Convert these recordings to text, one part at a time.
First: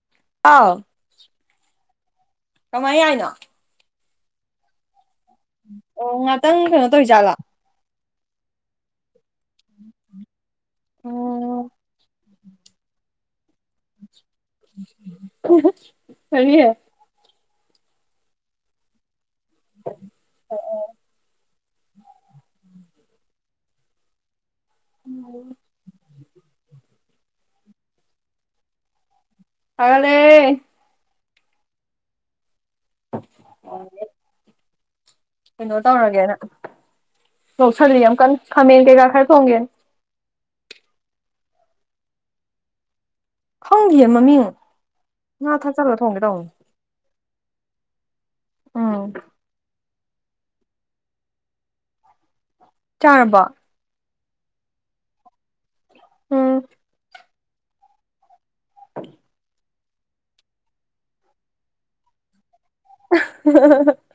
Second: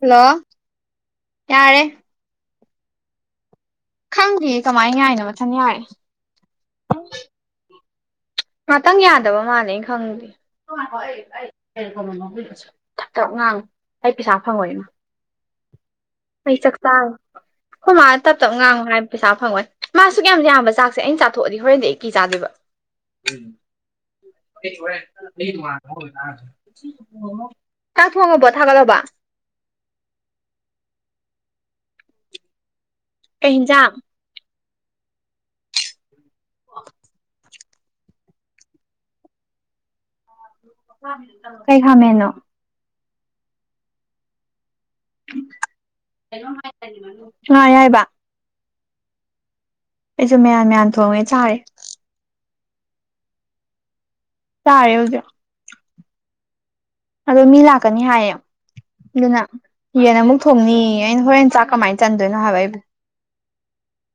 hello ꯑꯥꯎ ꯌꯥꯔꯦ ꯀꯃꯥꯏ ꯌꯥꯏꯅꯣ ꯈꯪꯗꯦ ꯀꯃꯥꯏꯅ ꯌꯥꯏꯅꯣ ꯃꯥꯊꯟ ꯌꯥꯏꯔꯦ ꯈꯤꯇꯪ ꯀꯩꯅꯣ ꯇꯧꯔꯤꯖꯥꯠꯂꯣ ꯉꯥꯇꯪ ꯌꯥꯗꯕ ꯃꯥꯜꯂꯦ ꯈꯪꯗꯦ ꯎꯝ ꯆꯞꯉꯥꯡ ꯑꯩ ꯄꯩꯁꯥ ꯐꯪꯉꯣꯏꯅ ꯑꯩ ꯀꯔꯤ ꯆꯥꯛꯆꯥꯥ ꯈꯣꯏ ꯃꯥꯅ ꯇꯞ ꯇꯞ ꯉꯥꯡꯉꯣ ꯍꯥꯏꯕ ꯄꯩꯁꯥ ꯐꯪꯉꯣꯏ ꯃꯥꯁꯨ ꯀꯌꯥꯝ ꯌꯥꯝꯕ ꯆꯥꯛꯁꯦ ꯑꯩꯅ ꯆꯥꯊꯣꯛꯑꯗꯤ ꯍꯣꯔꯦꯟꯗꯤ ꯑꯩ ꯀꯤ ꯆꯥꯗꯣꯏꯕ [unintelligible] ꯆꯥꯛ ꯊꯣꯡꯉꯥꯕꯣ ꯊꯥꯒꯠꯂꯥꯕꯣ ꯊꯥꯒꯠꯂꯦ ꯀꯩ ꯍꯤꯟꯖꯥꯡ ꯀꯩꯅꯣ ꯇꯧꯔꯒꯦꯅ ꯂꯧꯁꯟꯂꯤ ꯌꯥꯝ ꯀꯟꯅꯥ ꯈꯥꯃꯦꯟ ꯀꯩꯀꯥ ꯈꯔ ꯊꯣꯡꯉꯥꯒꯦꯅ ꯀꯩ ꯈꯥꯃꯦꯟꯅꯣ ꯈꯪꯗꯤꯌꯦ ꯃꯥꯃꯤꯡ ꯉꯥ ꯊꯥꯛꯆꯜꯂꯒ ꯊꯣꯡꯒꯦ ꯇꯧꯕꯅꯦ ꯉꯥ ꯑꯌꯥꯏꯕ ꯎꯝ ꯑꯩꯖꯨ ꯃꯌꯥꯟ ꯃꯌꯥꯟ ꯊꯣꯡꯉꯦ ꯆꯥꯔꯦ ꯆꯥꯔꯕꯣ ꯆꯥꯔꯤ ꯍꯧꯖꯤꯛ ꯎꯝ ꯑꯗꯣ ꯃꯤ ꯂꯥꯛꯀꯅꯤ ꯍꯥꯏꯌꯦ ꯑꯗꯨꯅ ꯌꯦꯟ ꯑꯃꯨꯛ ꯊꯣꯡꯅꯤꯌꯦ ꯑꯩꯅ ꯍꯣꯔꯦꯟ ꯆꯥꯛ ꯀꯃꯥꯏꯅ ꯆꯟꯗꯣꯏꯅꯣ ꯍꯥꯏꯕ ꯑꯩꯅꯥ [unintelligible]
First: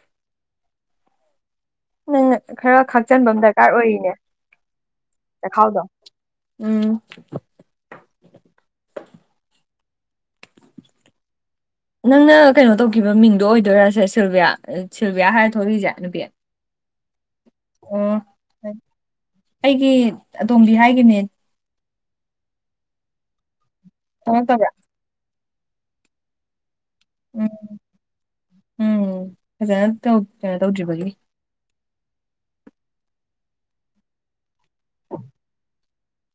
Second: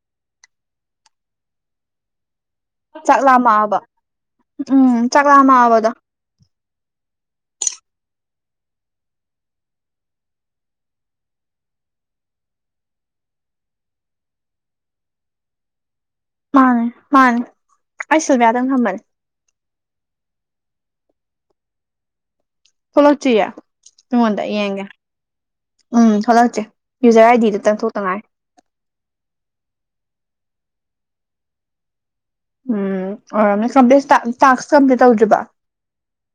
ꯅꯪꯅ ꯈꯔ ꯆꯥꯛ ꯈꯥꯛꯆꯟꯕ ꯑꯃ ꯗꯔꯀꯥꯔ ꯂꯥꯝꯃꯛꯑꯕ ꯑꯣꯏꯔꯤꯅꯦ ꯎꯝ ꯆꯥꯛ ꯆꯈꯥꯎꯗꯣ ꯂꯥꯝꯃꯛꯑꯕꯗꯣ ꯎꯝ ꯅꯪꯅ ꯀꯩꯅꯣ ꯇꯧꯈꯤꯕ ꯃꯤꯡꯗꯣ ꯑꯣꯏꯗꯣꯏꯔꯁꯦ ꯁꯤꯜꯚꯤꯌꯥ ꯁꯤꯜꯚꯤꯌꯥ ꯍꯥꯏꯔ ꯊꯣꯛꯂꯤꯏꯁꯦ ꯅꯨꯄꯤ ꯃꯥꯅꯦ ꯃꯥꯅꯦ ꯎꯝ ꯑꯩ ꯁꯤꯜꯕꯤꯌꯥ ꯇꯧ ꯊꯝꯕꯥꯅꯦ ꯑꯩꯒꯤ ꯑꯇꯣꯝꯕꯤ ꯍꯥꯏꯒꯤꯕꯥꯅꯦ ꯊꯣꯛꯂꯛꯇꯔ꯭ꯤꯌꯦ ꯑꯩꯉꯣꯟꯗꯥ ꯊꯣꯛꯂꯛꯇꯕ꯭ꯔꯥ ꯌꯦꯡꯒꯦ ꯎꯝ ꯊꯣꯛꯂꯛꯇꯔꯤ ꯌꯨꯖꯔ ꯑꯥꯏ ꯎꯝ ꯗꯤꯗꯨꯇꯪ ꯊꯣꯛꯇꯥ ꯉꯥꯏꯔꯤ ꯎꯝ ꯐꯖꯅ ꯇꯧ ꯀꯩꯅꯣ ꯇꯧꯗ꯭ꯔꯤꯕꯒꯤꯅꯤ ꯎꯝ ꯑꯣꯏꯔꯝꯅꯤ [unintelligible] ꯇꯥꯛꯁꯀꯥ ꯑꯝꯇꯥ ꯇꯧ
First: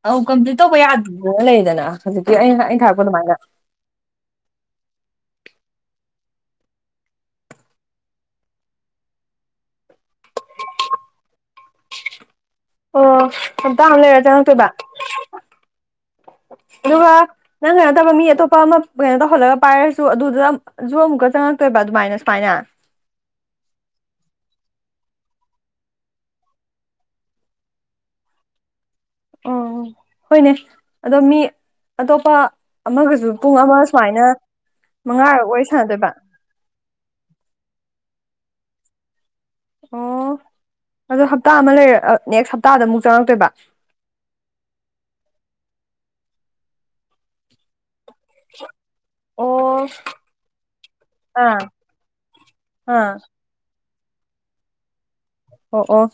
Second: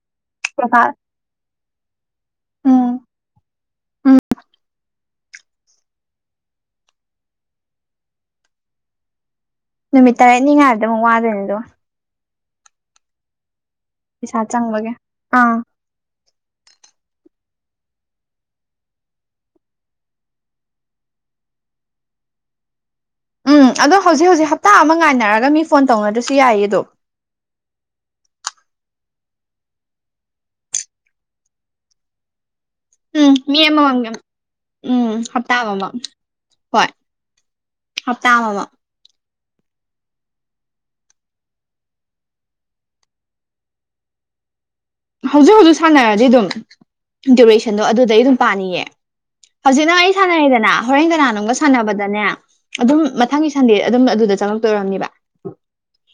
ꯑꯧ ꯀꯝꯄ꯭ꯂꯤꯠ ꯇꯧꯕ ꯌꯥꯗꯦꯅ ꯂꯩꯗꯅ ꯍꯧꯖꯤꯛꯀꯤ ꯑꯩꯅ ꯑꯩꯅ ꯎꯝ ꯊꯥꯔꯛꯄ ꯑꯗꯨꯃꯥꯏꯅ ꯅꯨꯃꯤꯠ ꯇꯔꯦꯠꯅꯤ ꯉꯥꯏꯕꯗ ꯑꯃꯨꯛ ꯋꯥꯗꯣꯏꯅꯤꯗꯣ ꯑꯣ ꯍꯥꯞꯇꯥ ꯑꯃꯥ ꯂꯩꯔ ꯄꯩꯁꯥ ꯆꯪꯉꯛꯇꯣꯏꯕ ꯆꯪꯕꯒꯤ ꯑꯥ ꯑꯗꯨꯒ ꯅꯪ ꯀꯩꯅꯣꯇꯧꯕ ꯃꯤ ꯑꯇꯣꯞꯄ ꯑꯃ ꯀꯩꯅꯣ ꯇꯧꯍꯜꯂꯒ ꯄꯥꯏꯔꯁꯨ ꯑꯗꯨꯗ ꯖꯨ ꯑꯃꯨꯛꯀꯥ ꯆꯪꯉꯛꯇꯣꯏꯕ ꯑꯗꯨꯃꯥꯏꯅ ꯁꯨꯃꯥꯏꯅ ꯎꯝ ꯑꯗꯣ ꯍꯧꯖꯤꯛ ꯍꯧꯖꯤꯛ ꯍꯞꯇꯥ ꯑꯃ ꯉꯥꯏꯅꯔꯒ ꯃꯤ ꯐꯣꯟ ꯇꯧꯅ꯭ꯗꯔꯁꯨ ꯌꯥꯏꯌꯦ ꯑꯗꯣ ꯑꯣ ꯍꯣꯏꯅꯦ ꯑꯗꯣ ꯃꯤ ꯑꯇꯣꯞꯄ ꯑꯃꯒꯁꯨ ꯎꯝ ꯄꯨꯡ ꯃꯤ ꯑꯃ ꯑꯃꯃꯝ ꯁꯨꯃꯥꯏꯅ ꯎꯝ ꯃꯉꯥꯔꯛ ꯍꯞꯇꯥ ꯋꯥꯔꯤ ꯑꯃꯃꯝ ꯁꯥꯟꯅꯗꯣꯏꯕ ꯍꯣꯏ ꯍꯞꯇꯥ ꯑꯃꯥꯃꯝ ꯑꯣ ꯑꯗꯣ ꯍꯞꯇꯥ ꯑꯃ ꯂꯩꯔ ꯅꯦꯛꯁ ꯍꯞꯇꯥꯗ ꯑꯃꯨꯛ ꯆꯪꯉꯛꯇꯣꯏꯕ ꯍꯧꯖꯤꯛ ꯍꯧꯖꯤꯛ ꯁꯥꯟꯅꯔꯗꯤ ꯑꯗꯨꯝ ꯗ꯭ꯨꯔꯦꯁꯟꯗꯣ ꯑꯗꯨꯗꯩ ꯑꯗꯨꯝ ꯄꯥꯅꯤꯌꯦ ꯑꯣ ꯍꯧꯖꯤꯛ ꯅꯪ ꯑꯩ ꯁꯥꯟꯅꯔꯩꯗꯅ ꯍꯣꯔꯦꯟ ꯀꯅꯥꯅꯣꯝꯒ ꯑꯥ ꯁꯥꯟꯅꯕꯗꯅꯦ ꯑꯗꯨꯝ ꯑꯥ ꯃꯊꯪꯒꯤ ꯁꯟꯗꯦ ꯑꯗꯨꯝ ꯑꯗꯨꯗ ꯆꯪꯉꯛꯇꯣꯏ ꯑꯣꯏꯔꯝꯅꯦꯕ ꯑꯣ ꯑꯣ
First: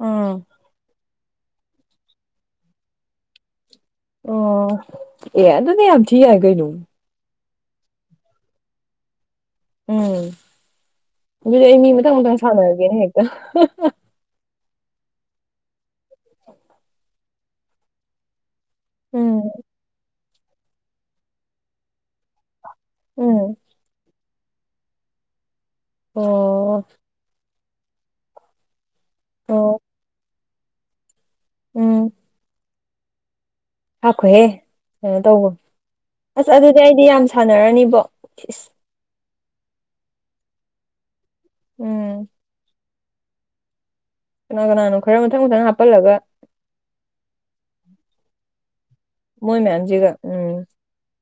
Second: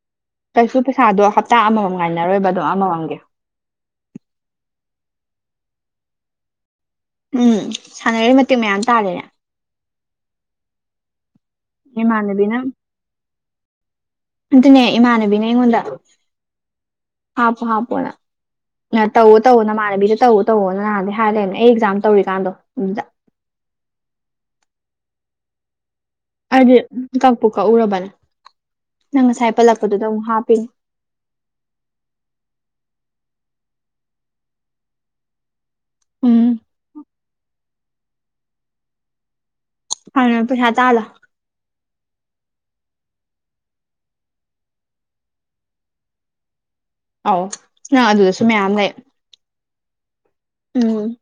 ꯎꯝ ꯀꯩꯁꯨ ꯄꯩꯁꯥꯗꯣ ꯍꯞꯇꯥ ꯑꯃꯥꯃꯝ ꯉꯥꯏꯅꯔꯣꯏꯕ ꯑꯗꯨꯝ ꯑꯃꯃꯥꯝꯒꯤ ꯑꯣ ꯑꯦ ꯑꯗꯨꯗꯤ ꯌꯥꯝ ꯊꯤ ꯌꯥꯏ ꯀꯩꯅꯣ ꯎꯝ ꯁꯥꯟꯅꯔꯤ ꯃꯇꯤꯛ ꯃꯌꯥꯝ ꯇꯥꯂꯤꯅꯦ ꯎꯝ ꯑꯗꯨꯗꯤ ꯑꯩ ꯃꯤ ꯃꯊꯪ ꯃꯊꯪ ꯏꯃꯥꯟꯅꯕꯤꯅ ꯁꯥꯟꯅꯔꯒꯦꯅꯦ ꯍꯦꯛꯇ ꯑꯗꯨꯅꯦ ꯏꯃꯥꯟꯅꯕꯤꯅ ꯑꯩꯉꯣꯟꯗ [inaudible] ꯍꯥꯄꯣ ꯍꯥꯄꯣ ꯅ ꯇꯧ ꯎꯝ ꯇꯧ ꯅꯃꯥꯅꯕꯤꯁꯨ ꯇꯧ ꯇꯧꯋꯣꯅ ꯅꯥꯍꯟꯗꯩ ꯍꯥꯏꯔ ꯂꯩꯕꯅꯦ ꯑꯩ ꯑꯦꯛꯖꯥꯝ ꯇꯧꯔꯤꯀꯥꯟꯗꯣ ꯑꯗꯨꯗ ꯎꯝ ꯑꯩꯗꯤ ꯑꯣ ꯀꯛꯄꯨ ꯀꯛꯎꯔꯕꯅꯦ ꯅꯪ ꯉꯁꯥꯏ ꯑꯣ ꯄꯜꯂꯛꯄꯗꯨꯗ ꯑꯃꯨꯛ ꯍꯥꯞꯄꯤꯅꯦ ꯎꯝ ꯍꯥꯈꯣꯍꯦ ꯀꯩꯅꯣ ꯇꯧꯕ ꯎꯝ ꯑꯁ ꯑꯗꯨꯗꯤ ꯑꯩꯗꯤ ꯌꯥꯝ ꯁꯥꯟꯅꯔꯅꯤꯕꯣ ꯏꯁ ꯍꯜ ꯄꯨ ꯍꯥ ꯇ ꯑꯂ ꯎꯝ ꯀꯅꯥ ꯀꯅꯥꯅꯣ ꯈꯔ ꯃꯊꯪ ꯃꯊꯪ ꯍꯥꯞꯄꯜꯂꯒ ꯑꯧ ꯅꯪ ꯑꯗꯨꯗꯁꯨ ꯃꯌꯥꯝ ꯂꯩ ꯃꯣꯏ ꯃꯌꯥꯝꯖꯤꯒ ꯎ ꯎꯝ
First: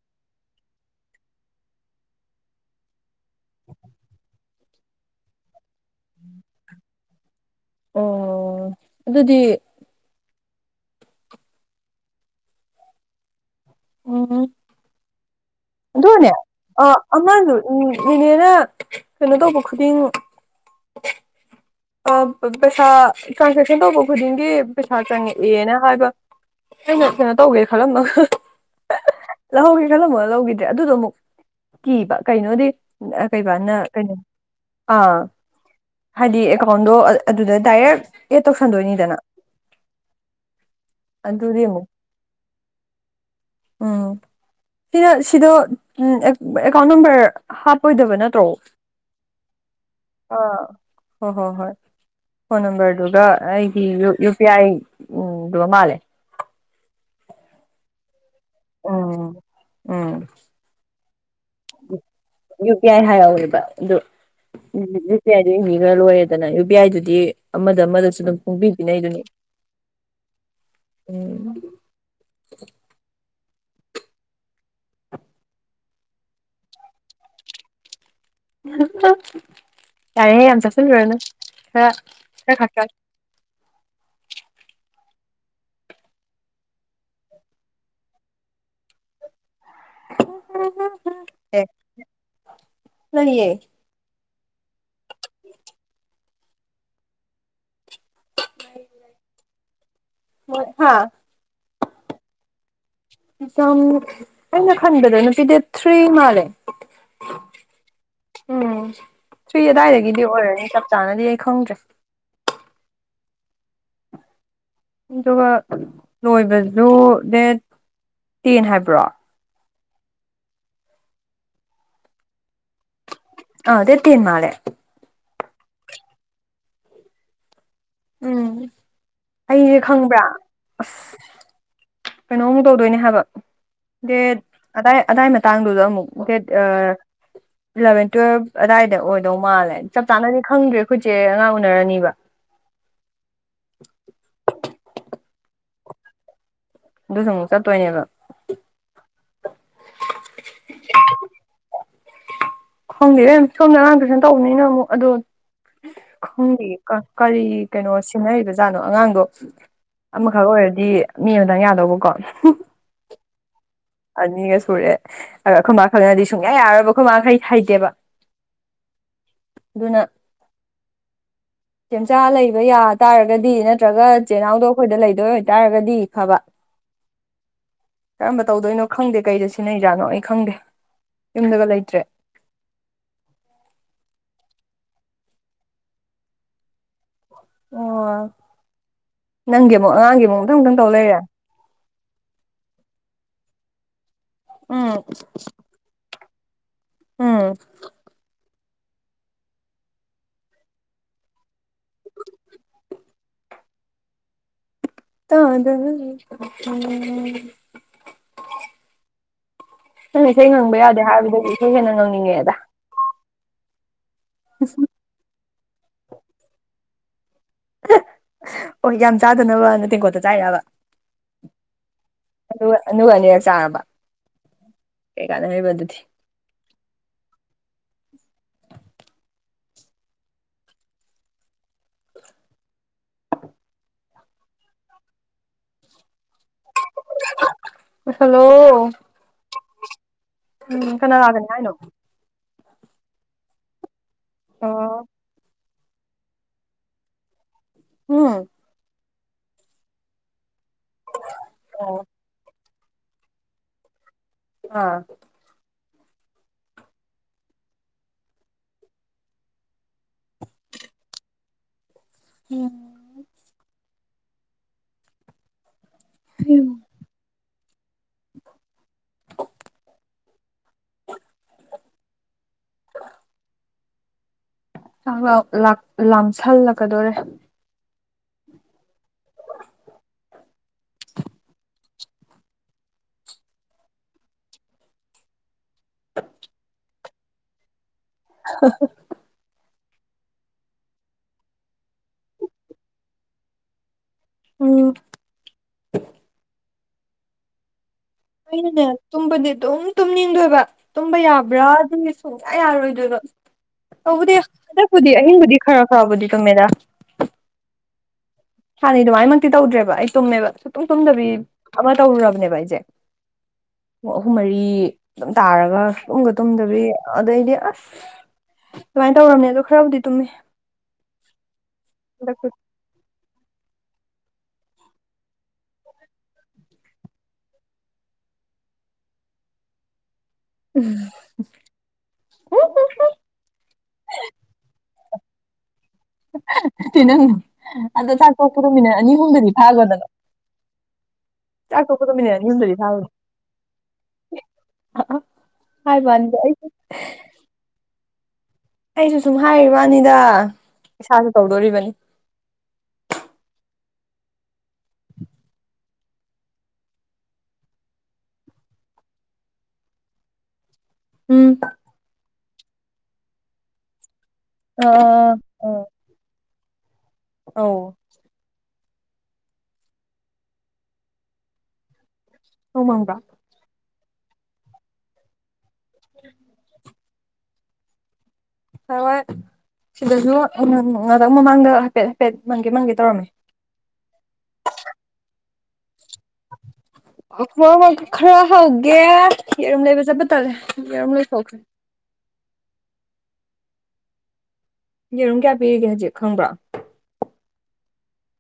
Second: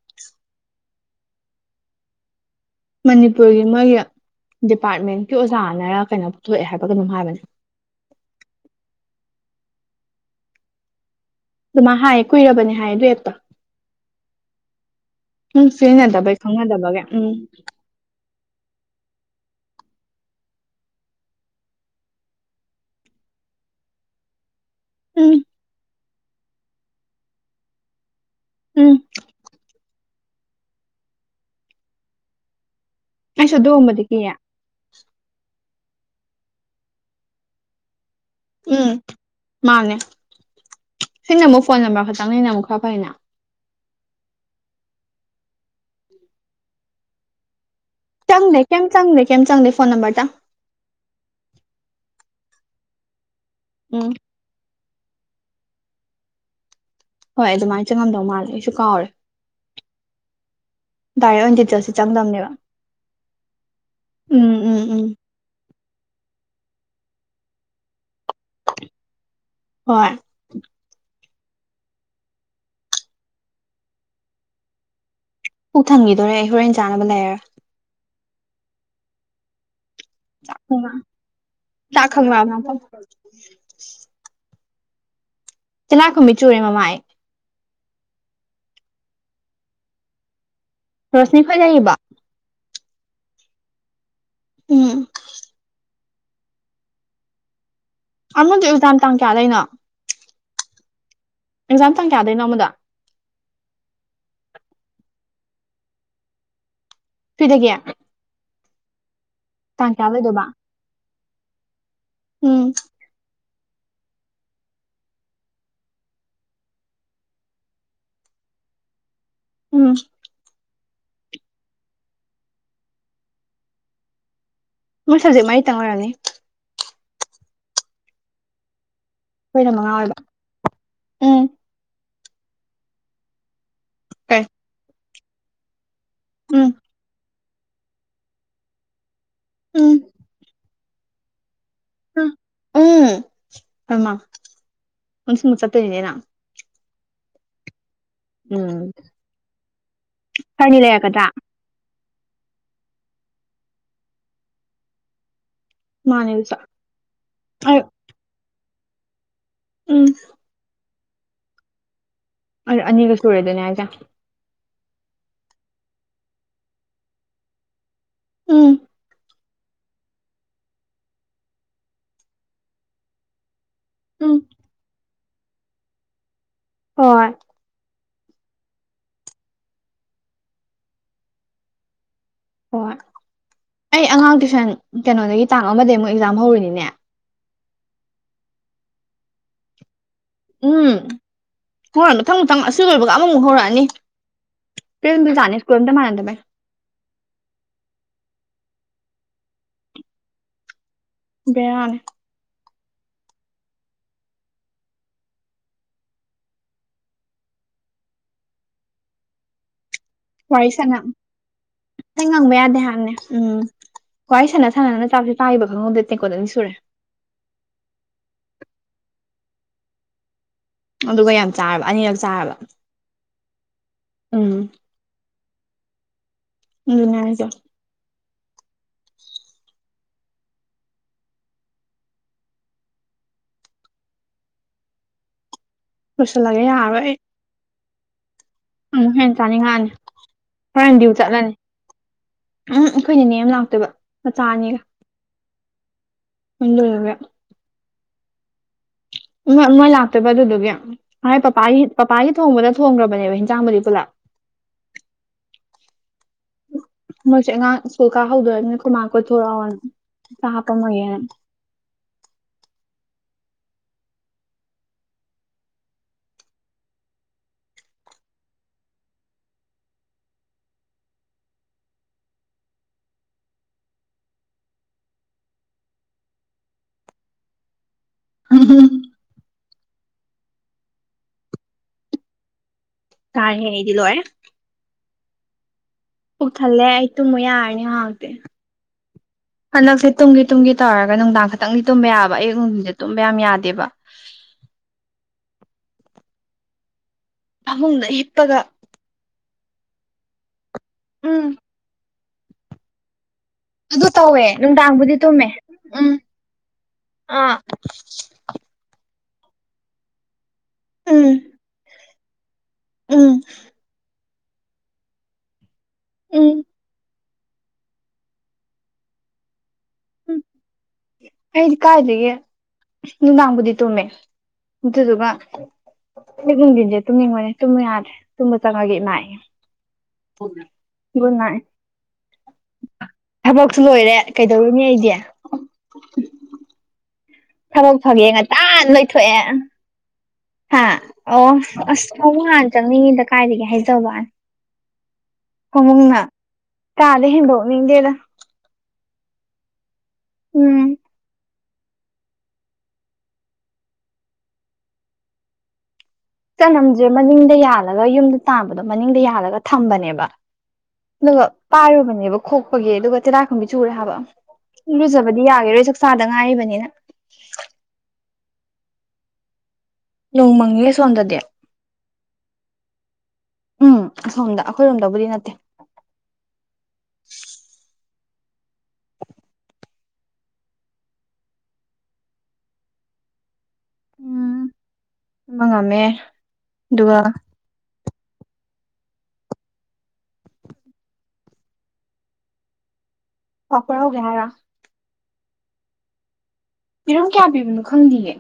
ꯃꯅꯤꯄꯨꯔꯒꯤ ꯃꯣꯏꯒꯤ ꯗꯤꯄꯥꯔꯠꯃꯦꯟꯀꯤ ꯑꯣꯖꯥꯅꯔ ꯀꯩꯅꯣ ꯄꯨꯊꯣꯛꯑꯦ ꯍꯥꯏꯕꯒ ꯑꯗꯨꯝ ꯍꯥꯏꯕꯅꯦ ꯑꯣ ꯑꯗꯨꯗꯤ ꯑꯗꯨꯃꯥꯏ ꯍꯥꯏ ꯀꯨꯏꯔꯕꯅꯤ ꯍꯥꯏꯌꯦ ꯑꯗꯨꯦꯛꯇꯣ ꯑꯣ ꯎꯝ ꯑꯗꯨꯣꯅꯦ ꯁꯤꯖꯤꯟꯅꯗꯕꯩ ꯑ ꯈꯪꯅꯗꯕꯒꯤ ꯎꯝ ꯑꯉꯥꯡꯅ ꯎ ꯏꯅꯦꯅ ꯀꯩꯅꯣ ꯇꯧꯕ ꯈꯨꯗꯤꯡꯣ ꯄꯩꯁꯥ ꯇ꯭ꯔꯥꯟꯁꯦꯛꯁꯟ ꯇꯧꯕ ꯈꯨꯗꯤꯡꯒꯤ ꯄꯩꯁꯥ ꯎꯝ ꯆꯪꯉꯛꯑꯦꯅ ꯍꯥꯏꯕ ꯑꯩꯅ ꯀꯩꯅꯣ ꯇꯧꯒꯦ ꯈꯜꯂꯝꯗ ꯎꯝ ꯂꯧꯍꯧꯒꯦ ꯈꯜꯂꯝꯃꯣꯒ ꯂꯧꯈꯤꯗ꯭ꯔꯦ ꯑꯗꯨꯗꯣ ꯑꯃꯨꯛ ꯀꯤꯕ ꯀꯩꯅꯣꯗꯤ ꯑꯩꯁꯨ ꯀꯩꯕꯥꯅ ꯑꯗꯨꯒꯨꯝꯕꯗꯤ ꯀꯩꯅꯣ ꯀꯤꯌꯦ ꯑꯥ ꯍꯥꯏꯗꯤ ꯑꯦꯀꯥꯎꯟꯗꯣ ꯑꯗꯨꯗ ꯗꯥꯏꯔꯦꯛ ꯑꯦꯗ ꯎꯝ ꯇꯧꯁꯟꯗꯣꯏꯅꯤꯗꯅ ꯃꯥꯅꯦ ꯁꯤꯅ ꯑꯃꯨꯛ ꯐꯣꯟ ꯅꯝꯕꯔ ꯈꯛꯇꯪꯅꯤꯅꯦ ꯑꯃꯨꯛ ꯈꯔ ꯐꯩꯅꯦ ꯎꯝ ꯁꯤꯅ ꯁꯤꯗꯣ ꯑꯦꯀꯥꯎꯟ ꯅꯝꯕꯔ ꯍꯥꯞꯄꯣꯏꯗꯕ ꯅꯠꯇ꯭ꯔꯣ ꯆꯪꯗꯦ ꯀꯩꯝ ꯆꯪꯗꯦ ꯀꯩꯝ ꯆꯪꯗꯦ ꯐꯣꯟ ꯅꯝꯕꯔꯇꯪ ꯑꯥ ꯍꯣꯏ ꯍꯣꯏ ꯍꯣꯏ ꯐꯣꯟ ꯅꯝꯕꯔꯗꯨꯒ ꯑꯩꯒꯤ ꯎꯝ ꯄꯤꯌꯥꯏ ꯎꯝ ꯑꯗꯨꯒ ꯃꯥꯜꯂꯦ ꯍꯣꯏ ꯑꯗꯨꯃꯥꯏꯅ ꯆꯪꯉꯝꯗꯧ ꯃꯥꯜꯂꯦ ꯑꯩꯁꯨ ꯀꯥꯎꯔꯦ ꯎꯝ ꯎꯝ ꯗꯥꯔ ꯌꯨ ꯄꯤ ꯑꯥꯏ ꯍꯥꯏꯔꯧꯋꯦꯕ ꯑꯗꯨ ꯎꯝ ꯎ ꯌ ꯄꯤ ꯑꯥꯏꯗꯨ ꯏꯡꯕꯤꯈ꯭ꯔ ꯂꯣꯏꯔꯦꯗꯅ ꯌꯨ ꯄꯤ ꯑꯥꯏꯗꯨꯗꯤ ꯑꯃꯗ ꯑꯃꯗꯁꯨ ꯑꯗꯨꯝ ꯐꯣꯡꯕꯤꯅꯩꯗꯨꯅꯤ ꯍꯣꯏ ꯎ ꯎ ꯊꯪꯈꯤꯗꯣꯔꯦ ꯑꯩ ꯍꯣꯔꯦꯟ ꯆꯥꯅꯕ ꯂꯩꯔꯥ ꯌꯥꯔꯦ ꯌꯥꯝ ꯆꯁ ꯂꯩꯔꯒ ꯔꯅ ꯈꯔ ꯆꯥꯛ ꯈꯪꯂꯛꯑꯕ ꯈ ꯃꯐꯝ ꯈ ꯇꯤꯅꯥꯥꯛꯀꯨꯝꯃꯤ ꯆꯨꯔꯦ ꯃꯃꯥꯏ ꯎꯝ ꯔꯁꯃꯤ ꯈꯣꯏ ꯌꯥꯅꯤꯡꯕ ꯅꯌꯦ ꯎꯝ ꯑꯃꯗꯨ ꯑꯦꯛꯖꯥꯝ ꯇꯥꯡ ꯀꯌꯥ ꯂꯩꯅꯣ ꯍꯥ ꯑꯦꯛꯖꯥꯝ ꯇꯥꯡ ꯀꯌꯥꯗꯣꯏꯅꯣ ꯑꯃꯃꯗ ꯝ ꯑꯩꯅ ꯈꯟꯕꯗ ꯅꯨꯄꯤ ꯗꯦ ꯊ꯭ꯔꯤ ꯃꯥꯜꯂꯦ ꯐꯤꯗꯒꯌꯥ ꯎꯝ ꯁꯨꯏ ꯀꯌꯥ ꯑꯋꯥꯏꯗꯒꯤꯗꯤ ꯂꯩꯗꯣꯏꯕ ꯑꯣꯏꯔꯅꯤ ꯆꯞ ꯆꯥꯅꯗꯤ ꯑꯩ ꯈꯪꯗ꯭ꯔꯦ ꯎꯝ ꯑꯗꯨꯒ ꯂꯣꯏꯕꯗꯨ ꯗꯦꯠ ꯇꯦꯟ ꯍꯥꯏꯕ꯭ꯔꯣ ꯎꯝ ꯑ ꯑꯗꯨꯦꯇꯤ ꯅꯅꯥꯂꯦ ꯃꯣꯏꯁ ꯍꯧꯖꯤꯛ ꯃꯔꯤ ꯇꯪꯅꯔꯑꯅꯤ ꯎꯝ ꯑꯩꯁꯦ ꯍꯔꯃꯂ ꯈꯪꯕ꯭ꯔꯥ ꯀꯩꯅꯣꯃꯨꯛ ꯇꯧꯗꯣꯏꯅꯦ ꯍꯥꯏꯕ ꯗꯦ ꯀꯩ ꯑꯗꯥꯏ ꯑꯗꯥꯏ ꯃꯇꯥꯡꯗꯨꯗ ꯑꯃꯨꯛ ꯗꯦꯠ ꯎꯝ ꯏꯂꯚꯦꯟ ꯇꯨꯋꯦꯜꯕ ꯑꯗꯥꯏꯗ ꯑꯣꯏꯗꯧ ꯃꯥꯜꯂꯦ ꯎꯝ ꯆꯞ ꯆꯥꯅꯗꯤ ꯈꯪꯗ꯭ꯔꯦ ꯑꯩꯈꯣꯏꯠꯁꯦ ꯑꯉꯥꯡ ꯎꯅꯔꯅꯤꯕ ꯎꯝ ꯑꯃ ꯎꯟꯁꯨ ꯃꯨꯁꯠꯇꯗꯦꯅꯥ ꯑꯗꯨꯁꯨꯨꯛ ꯆꯠꯇꯣꯏꯅꯦꯕ ꯎꯝ ꯀꯔꯤ ꯂꯩ ꯀꯗ ꯈꯣꯡꯗꯦꯔꯦ ꯁꯣꯝꯗ ꯑꯉꯥꯡꯗꯨ ꯁꯅ ꯇꯧꯕꯅꯤꯅ ꯑꯃꯨꯛ ꯑꯗꯣ ꯃꯥꯅꯦ ꯑꯗꯨꯁꯨ ꯈꯪꯒꯤ ꯀꯔꯤ ꯑꯩ ꯀꯩꯅꯣ ꯁꯤꯁꯤꯡꯟꯅꯔꯤꯕ ꯖꯥꯠꯅꯣ ꯑꯉꯥꯡꯗꯣ ꯎꯝ ꯑꯃ ꯈꯛ ꯑꯣꯏꯔꯗꯤ ꯃꯤ ꯑꯃꯗꯪ ꯌꯥꯗꯧꯕꯀꯣ ꯑꯅꯤꯒ ꯁꯨꯔꯦꯗꯅꯦ ꯍꯥꯏꯁꯦ ꯑꯅꯤꯒ ꯁꯨꯔꯦ ꯑ ꯑꯩꯈꯣꯏꯃꯥꯈꯜꯅꯗꯤ ꯁꯨꯡꯌꯥ ꯌꯥꯔꯕ ꯈꯣꯏꯃꯥꯈꯩ ꯍꯩꯇꯦꯕ ꯎꯝ ꯑꯗꯨꯅ ꯁꯦꯝꯦꯟꯆꯥ ꯂꯩꯕ ꯌꯥ ꯇꯥꯔꯒꯗꯤ ꯅꯠꯇ꯭ꯔꯒ ꯎꯝ ꯆꯦꯡꯅꯥꯎꯗꯣ ꯑꯩꯈꯣꯏꯗ ꯂꯩꯗꯣꯏ ꯑꯣꯏꯇꯥꯔꯒꯗꯤ ꯐꯕ ꯍꯣꯏ ꯀꯔꯝꯕ ꯇꯧꯗꯣꯏꯅꯣ ꯈꯪꯗꯦ ꯀꯩꯗ ꯁꯤꯖꯤꯟꯅꯩꯖꯥꯠꯅꯣ ꯑꯩ ꯈꯪꯗꯦ ꯌꯨꯝꯗꯒ ꯂꯩꯇ꯭ꯔꯦ ꯍꯣꯏ ꯑꯩ ꯑꯉꯥꯡ ꯇꯨꯏꯁꯟ ꯀꯩꯅꯣꯗꯒꯤ ꯇꯥꯡ ꯑꯃꯗꯒꯤꯩ ꯑꯃꯨꯛ ꯑꯦꯛꯖꯥꯝ ꯍꯧꯔꯤꯅꯤꯅꯦ ꯑꯣ ꯅꯪꯦ ꯃ ꯅꯦ ꯃ ꯎꯝ ꯍꯧꯔ ꯃꯊꯪ ꯃꯊꯪ ꯑ ꯂꯣꯏꯕꯒ ꯑꯃꯃꯨꯛ ꯍꯧꯔꯛꯑꯅꯤ ꯎꯝ ꯐꯖꯅꯤꯁꯀꯨꯟꯗ ꯃꯥꯅꯗ ꯃ ꯎꯝ ꯕꯅꯦ ꯇꯥꯗ ꯅꯪ ꯏꯁꯩ ꯋꯥꯔꯤ ꯉꯪꯕ ꯌꯥꯗꯦ ꯍꯥꯏꯕꯗꯨꯗꯤ ꯏꯁꯩ ꯍꯦꯟꯅ ꯉꯪꯅꯤꯡꯉꯦꯗ ꯑꯗꯦ ꯍꯥꯟꯅꯦ ꯎꯝ ꯍꯣꯏꯍ ꯁꯥꯟꯅ ꯁꯥꯟꯅꯅ ꯆꯥꯛꯁꯦ ꯇꯥꯕ ꯈꯪꯍꯧꯗꯦ ꯅꯦꯀꯣꯗꯅꯤ ꯁꯨꯔꯦ ꯍ ꯌꯥꯝ ꯆꯥꯗꯅꯕ ꯅ ꯇꯦꯡꯀꯣꯠꯇ ꯆꯥꯏꯔꯕ ꯑꯗꯨꯒ ꯌꯥꯝ ꯆꯥꯔꯕ ꯑꯅꯤꯔꯛ ꯆꯥꯔꯕ ꯑꯗꯨꯒ ꯑꯗꯨꯒ ꯎꯝ ꯀꯩꯀꯥꯟꯦꯅꯃꯤꯕꯗꯨ ꯊꯤ ꯎꯝꯅꯅꯨꯡꯉꯥꯏꯗ ꯂꯣꯏꯁꯤꯜꯂꯒꯦ ꯌꯥꯔꯣꯏ ꯑꯩ ꯍꯜꯂꯣ ꯍꯦꯟꯅ ꯆꯥꯅꯤꯡꯉꯛꯑꯅꯤ ꯀꯅꯥ ꯈꯔꯦꯟꯗꯤꯨ ꯂꯥꯛꯀꯅꯤ ꯆꯠꯂꯅꯤ ꯍꯥꯏꯅꯣ ꯎꯝ ꯑꯩꯈꯣꯏꯅꯤꯅꯦ ꯌꯥꯝ ꯂꯥꯛꯇꯣꯏꯕ ꯃꯆꯥ ꯑꯅꯤꯒ ꯑꯣ ꯃ ꯂꯩꯒ ꯍꯝ ꯃꯣꯏ ꯂꯥꯛꯇꯣꯏꯕ ꯑꯗꯨꯗꯨꯒꯤ ꯍꯥꯏꯥꯏ ꯄꯄꯥꯒꯤ ꯄꯄꯥꯒꯤ ꯊꯣꯡꯕꯗ ꯊꯣꯡꯈ꯭ꯔꯕꯅꯦꯕ ꯍꯟꯖꯥꯡꯕꯨꯗꯤ ꯄꯨꯂꯞ ꯑꯥ [unintelligible] ꯃꯣꯏꯁꯦ ꯑꯉꯥꯡ ꯁꯀꯨꯜ ꯀꯥꯍꯧꯗꯣꯏꯅꯤꯅ ꯀꯃꯥꯛ ꯀꯣꯏꯊꯣꯔꯛꯑꯣ ꯍꯥꯞꯄꯝꯃꯣꯏꯌꯦꯦ ꯎꯝ ꯎꯝ [inaudible] [inaudible] ꯂꯥꯝꯁꯜꯂꯛꯀꯗꯣꯔꯦ ꯎꯝ ꯍꯝ ꯀꯥꯏꯗꯤꯂꯣꯑ ꯎ ꯊꯜꯂꯦ ꯍꯥꯏ ꯇꯨ ꯃꯣꯏ ꯍꯥꯏꯔꯅꯤ ꯍꯥꯎꯗꯦ [unintelligible] ꯍꯟꯗꯛꯁꯦ ꯇꯨꯝꯒꯤ ꯇꯨꯝꯒꯤ ꯇꯧꯔꯒ ꯅꯨꯡꯗꯥꯡ ꯈꯛꯇꯪꯗꯤ ꯇꯨꯝꯕ ꯌꯥꯕ ꯑꯌꯨꯛ ꯅꯨꯡꯊꯤꯟꯗꯤ ꯇꯨꯝꯕ ꯌꯥꯝ ꯌꯥꯗꯦꯕ ꯑꯣ ꯐꯃꯨꯡꯗ ꯍꯤꯞꯄꯒ ꯑꯩꯅꯅꯦ ꯇꯨꯝꯕꯗꯤ ꯑꯗꯨꯝ ꯇꯨꯝꯅꯤꯡꯗꯣꯏꯕ ꯇꯨꯝꯕ ꯎꯝ ꯌꯥꯕ꯭ꯔꯥ ꯑꯗꯨ ꯨꯡꯖ ꯌꯥꯔꯣꯏꯗꯣꯏꯗꯣ ꯑꯗꯨ ꯇꯕꯨꯗꯤ ꯇꯧꯋꯦ ꯍꯟꯗꯛꯄꯨꯗꯤ ꯅꯨꯡꯗꯥꯡꯕꯨꯗꯤ ꯇꯨꯝꯃꯦ ꯑꯍꯤꯡꯕꯨꯗꯤ ꯈꯔ ꯎꯝ ꯈꯔꯕꯨꯗꯤ ꯇꯣꯃꯦꯗꯥ ꯑꯥ ꯍꯥꯟꯅꯩ ꯑꯗꯨꯃꯥꯏꯅꯃꯛꯇꯤ ꯇꯧꯗ꯭ꯔꯦꯕ ꯑꯩ ꯇꯨꯝꯃꯦꯕ ꯁꯨꯛꯇꯨꯡ ꯇꯨꯝꯗꯕꯤ ꯎꯝ ꯑꯃ ꯇꯧꯔꯨꯔꯕꯅꯦꯕ ꯑꯩꯁꯦ ꯎꯝ ꯑꯍꯨꯝ ꯃꯔꯤ ꯑꯗꯨꯝ ꯇꯥꯔꯒ ꯇꯨꯝꯒ ꯎꯝ ꯇꯨꯝꯗꯕꯤ ꯑꯗꯩꯗꯤ ꯑꯁ ꯑꯗꯨꯨꯃꯥꯏꯅ ꯇꯧꯔꯝꯅꯦ ꯑꯗꯣ ꯈꯔꯕꯨꯗꯤ ꯇꯨꯝꯃꯦ ꯎꯝ ꯑꯩꯗꯤ ꯀꯥꯏꯗꯒꯦ ꯍꯟꯗꯛꯇꯤ ꯅꯨꯡꯗꯥꯡꯕꯨꯗꯤ ꯇꯨꯝꯃꯦ ꯑꯗꯨꯗꯨꯒ ꯑꯩ ꯅꯨꯡꯊꯟꯁꯦ ꯇꯨꯝꯅꯤꯡꯕꯅꯦ ꯇꯨꯝꯕ ꯌꯥꯗ꯭ꯔꯦ ꯇꯨꯝꯕ ꯆꯪꯉꯒꯦ ꯏꯃꯥꯛꯑꯦ ꯄꯨ ꯎꯝ ꯒꯨꯗ ꯅꯥꯏ ꯊꯕꯛꯁꯨ ꯂꯣꯏꯔꯦ ꯀꯩꯗꯧꯔꯨꯅꯤ ꯑꯩꯁꯦ ꯅꯪ ꯊꯕꯛ ꯑꯗ ꯐꯒꯦ ꯆꯥꯛꯊꯣꯛꯄꯗꯣ ꯉꯟꯇꯥꯅ ꯃꯤꯅꯠ ꯑꯅꯤ ꯂꯩꯊꯣꯛꯑꯦ ꯑꯍꯨꯝꯒꯗꯤ ꯐꯥꯒꯗꯅꯣ ꯍꯥ ꯑꯣ ꯑꯁ ꯃꯤꯅꯠ ꯑꯅꯤ ꯑꯃꯛ ꯍꯥꯟꯅ ꯑꯍꯨꯝꯗꯗꯤ ꯐꯥꯒꯣ ꯆꯪꯅꯤꯡꯉꯤꯗ ꯀꯥꯏꯗꯒꯤ ꯍꯥꯏꯖꯕꯅ ꯐꯃꯨꯡꯅ ꯍꯥꯏꯕꯋꯥꯅꯤꯗ ꯑꯩꯁꯨ ꯀꯥꯗ ꯍꯦꯟꯗꯣꯛꯅꯤꯡꯗꯦꯗ ꯑꯩꯁꯨ ꯁꯨꯝ ꯍꯥꯏꯔꯤꯕꯥꯅꯤꯗ ꯎꯝ ꯏꯁꯥꯁꯨ ꯇꯧꯗꯣꯔꯤꯕꯅꯤ ꯆꯅꯝꯁꯦ ꯃꯅꯤꯡꯗ ꯌꯥꯜꯂꯒ ꯌꯨꯝꯗ ꯇꯥꯕꯗꯣ ꯃꯅꯤꯡꯗ ꯌꯥꯜꯂꯒ ꯊꯝꯕꯅꯦꯕ ꯑꯗꯨꯒ ꯎꯝ ꯄꯥꯏꯔꯨꯕꯅꯦꯕ ꯈꯣꯛꯄꯒꯤ ꯑꯗꯨꯒ ꯇꯦꯔꯥꯛ ꯈꯨꯝꯕꯤ ꯆꯨꯔꯦ ꯍꯥꯏꯕ ꯑ ꯂꯨꯖꯕꯗꯤ ꯌꯥꯒꯦꯔꯣꯏ ꯆꯥꯛꯆꯥꯗ ꯉꯥꯏꯔꯤꯕꯅꯤꯅ ꯑꯣ ꯅꯣꯡꯃꯪꯉꯦ ꯁꯣꯟꯝꯗꯗꯤ ꯎꯃꯗ ꯎꯝ ꯑꯁꯣꯝꯗ ꯑꯩꯈꯣꯏꯔꯣꯝꯗꯕꯨꯗꯤ ꯅꯠꯇꯦ [inaudible] ꯍ ꯍꯣꯏ ꯁꯤꯗꯁꯨ ꯉꯇꯪ ꯃꯃꯥꯡꯗ ꯍꯥꯏꯐꯦꯠ ꯍꯥꯏꯐꯦꯠ ꯃꯪꯒꯦ ꯃꯪꯒꯦ ꯇꯧꯔꯝꯃꯦ ꯎꯝ ꯃ ꯉꯝꯃꯦ ꯑꯗꯨꯒ ꯑꯩꯈꯣꯏ ꯑꯃ ꯈꯔ ꯍꯧꯒꯦ ꯌꯦꯔꯨꯝ ꯂꯩꯕ ꯆꯠꯄ ꯇꯠꯂꯦ ꯌꯦꯔꯨꯝ ꯂꯩꯕ ꯍꯧꯈ꯭ꯔꯦ ꯑꯣꯄꯔ ꯦꯔ ꯌꯦꯔꯨꯝ ꯀꯌꯥ ꯄꯤꯔꯤꯒꯦ ꯍꯧꯖꯤꯛ ꯈꯪꯕ꯭ꯔꯥ ꯄꯤꯔꯝ ꯀꯌꯥ ꯄꯤꯕꯅꯣ ꯈꯪꯗꯒꯦ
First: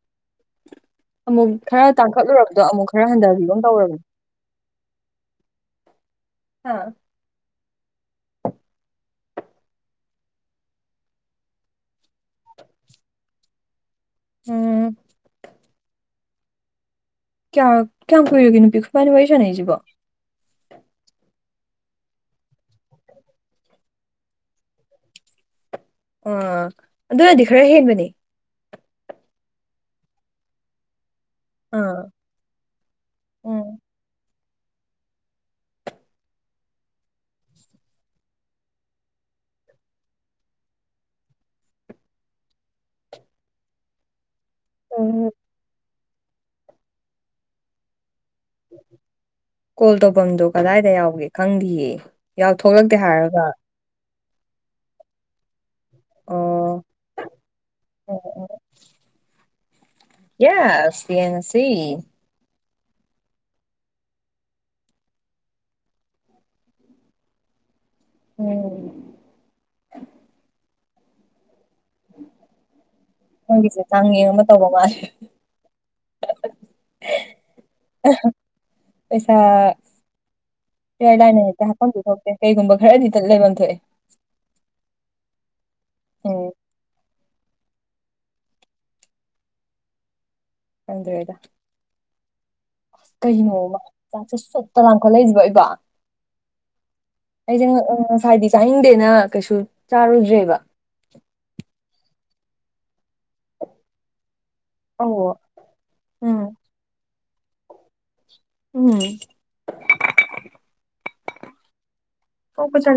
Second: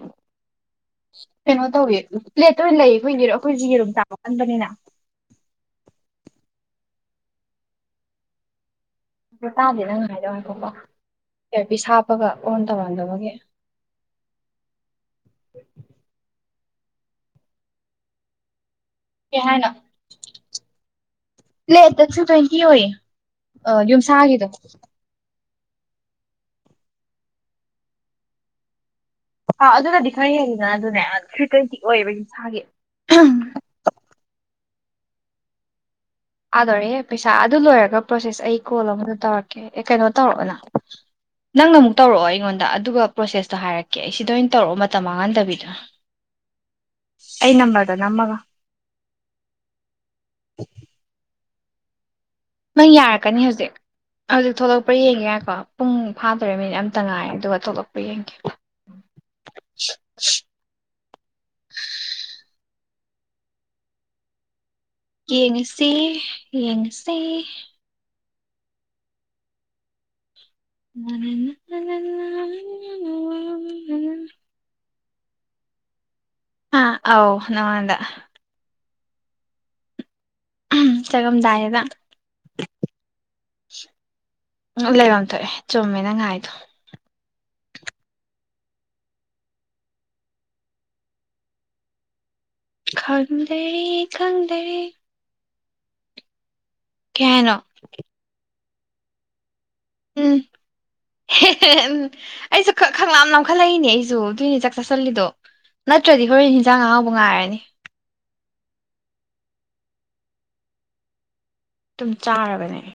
ꯑꯃꯨꯛ ꯀꯩꯅꯣ ꯈꯔ ꯇꯧꯋꯤ ꯄ꯭ꯂꯦꯠ ꯇꯥꯡꯈꯠꯂꯨꯔꯕꯗꯣ ꯑꯣꯏꯅ ꯑꯃꯨꯛ ꯂꯩ ꯑꯩꯈꯣꯏꯒꯤ ꯑꯩꯈꯣꯏꯁꯤ ꯌꯦꯔꯨꯝ ꯇꯥꯕ ꯀꯟꯕꯅꯤꯅ ꯍꯥꯥ ꯑ ꯇꯥꯗꯦ ꯅꯪ ꯉꯥꯏꯗꯧ ꯍꯥꯏꯀꯣꯀꯣ ꯀ ꯄ ꯍꯥꯞꯄꯒ ꯑꯣꯟ ꯇꯧꯔꯝꯗꯕꯒꯤ ꯎꯝ ꯀꯌꯥ ꯀꯌꯥꯝꯃ ꯀꯏꯔꯒꯦ ꯅꯨꯄꯤ ꯈꯣꯏꯕꯥꯅꯤ ꯋꯥꯔꯤ ꯀꯍꯦꯅ ꯁꯥꯟꯅꯩꯁꯤꯕꯣ ꯂ ꯇꯛꯁꯨ ꯇ꯭ꯋꯦꯟꯇꯤ ꯑꯣꯏꯌꯦ ꯌꯨꯝꯁꯥꯒꯤꯗꯣ ꯑꯣ ꯑꯗꯨꯅꯗꯤ ꯈꯔ ꯍꯦꯟꯕꯅꯤ ꯑꯥ ꯑꯗꯨꯅꯗꯤ ꯈꯔ ꯍꯦꯈꯤꯗꯅ ꯑꯗꯨꯅꯦ ꯌꯥꯝ ꯊ꯭ꯔꯤ ꯇ꯭ꯋꯦꯟꯇꯤ ꯑꯥ ꯑꯣꯏꯌꯦꯕ ꯌꯁꯥꯒꯤ ꯑꯥꯗꯣꯔꯦ ꯄꯩꯁꯥ ꯑꯗꯨ ꯂꯣꯏꯔꯒ ꯄ꯭ꯔꯣꯁꯦꯁ ꯑꯩ ꯀꯣꯜ ꯑꯃꯗ ꯇꯧꯔꯛꯀꯦ ꯑꯦ ꯀꯩꯅꯣ ꯇꯧꯔꯛꯑꯣꯅ ꯅꯪꯅ ꯑꯃꯨꯛ ꯇꯧꯔꯛꯑꯣ ꯑꯩꯉꯣꯟꯗ ꯑꯗꯨꯒ ꯄ꯭ꯔꯣꯁꯦꯁꯇꯣ ꯍꯥꯏꯔꯛꯀꯦ ꯑꯩ ꯁꯤꯗ ꯑꯣꯏꯅ ꯇꯧꯔꯛꯑꯣ ꯃꯇꯝ ꯎꯝ ꯃꯥꯡꯍꯟꯗꯕꯤꯗ ꯑꯩ ꯅꯝꯕꯔꯗ ꯅꯝꯃꯒ ꯀꯣꯜ ꯇꯧꯐꯝꯗꯨꯣ ꯀꯗꯥꯏꯗ ꯌꯥꯎꯒꯦ ꯈꯪꯗꯦꯌꯦ ꯅꯪ ꯌꯥꯔꯛꯀꯅꯤ ꯍꯧꯖꯤꯛ ꯍꯧꯖꯤꯛ ꯊꯣꯛꯂꯛꯄ꯭ꯔꯥ ꯌꯦꯡꯒꯦ ꯌꯥꯀꯣ ꯎꯝ ꯍꯞꯈꯔꯦ ꯃꯤꯅꯤꯠ ꯑꯣ ꯑꯃꯇꯥ ꯉꯥꯏ ꯑꯗꯨꯒ ꯊꯣꯛꯂꯛꯄ ꯌꯦꯡꯒꯦ ꯌꯦꯁ ꯌꯦꯡꯁꯤ ꯌꯦꯡꯉꯁꯤ ꯌꯦꯡꯉꯁꯤ ꯎꯝ ꯅ [inaudible] ꯁꯪꯒꯤꯁꯦ ꯆꯥꯡꯉꯦꯅ ꯇꯧꯕ ꯃꯥꯜꯂꯦ ꯑ ꯑꯥꯎ ꯅꯉꯥꯟ [inaudible] ꯄꯩꯁꯥ ꯏꯌꯥꯔ ꯂꯥꯏꯅ ꯍꯦꯛꯇ ꯆꯪꯉꯝꯗꯥꯏꯗꯨꯗ ꯍꯥꯐꯝꯗꯤ ꯊꯣꯛꯇꯦ ꯀꯩꯒꯨꯝꯕ ꯈꯔꯗꯤꯇ ꯂꯩꯐꯝ ꯊꯣꯛꯑꯦ ꯎ ꯂꯩꯔꯝ ꯊꯣꯛꯑꯦ ꯆꯨꯝꯃꯦ ꯅꯪ ꯍꯥꯏꯗꯣ ꯎꯝ ꯈꯪꯗꯔ꯭ꯦꯗꯥ ꯀꯩꯅ ꯈꯪꯗꯔꯦ ꯈꯪꯗꯔꯦ ꯁꯄ [inaudible] ꯈꯣꯠꯂꯁꯤꯕ ꯑꯩꯕꯣ ꯀꯩ ꯍꯥꯏꯅꯣ ꯑꯩꯁꯦ ꯉꯁꯥꯏꯗꯤ ꯆꯥꯅꯤꯡꯗꯦꯅ ꯀꯩꯁꯨ ꯎꯝ ꯆꯥꯔꯨꯗ꯭ꯔꯦꯕ ꯎꯝ ꯑꯩꯁꯨ ꯈꯪꯂꯥꯝꯅꯈꯠꯂꯛꯏꯅꯦ ꯑꯩꯁꯨ ꯑꯗꯨꯏꯅꯦ ꯆ ꯆꯥꯁꯤꯜꯂꯤꯗꯣ ꯑꯧ ꯅꯠꯇ꯭ꯔꯗꯤ ꯎꯝ ꯍꯣꯔꯦꯟ ꯍꯟꯖꯥꯡ ꯑꯉꯥꯎꯕ ꯉꯥꯏꯔꯅꯤ ꯎꯝ [inaudible] ꯑꯗꯨꯝ ꯄꯣꯛꯄ ꯆꯥꯔꯕꯅꯦ ꯇꯟ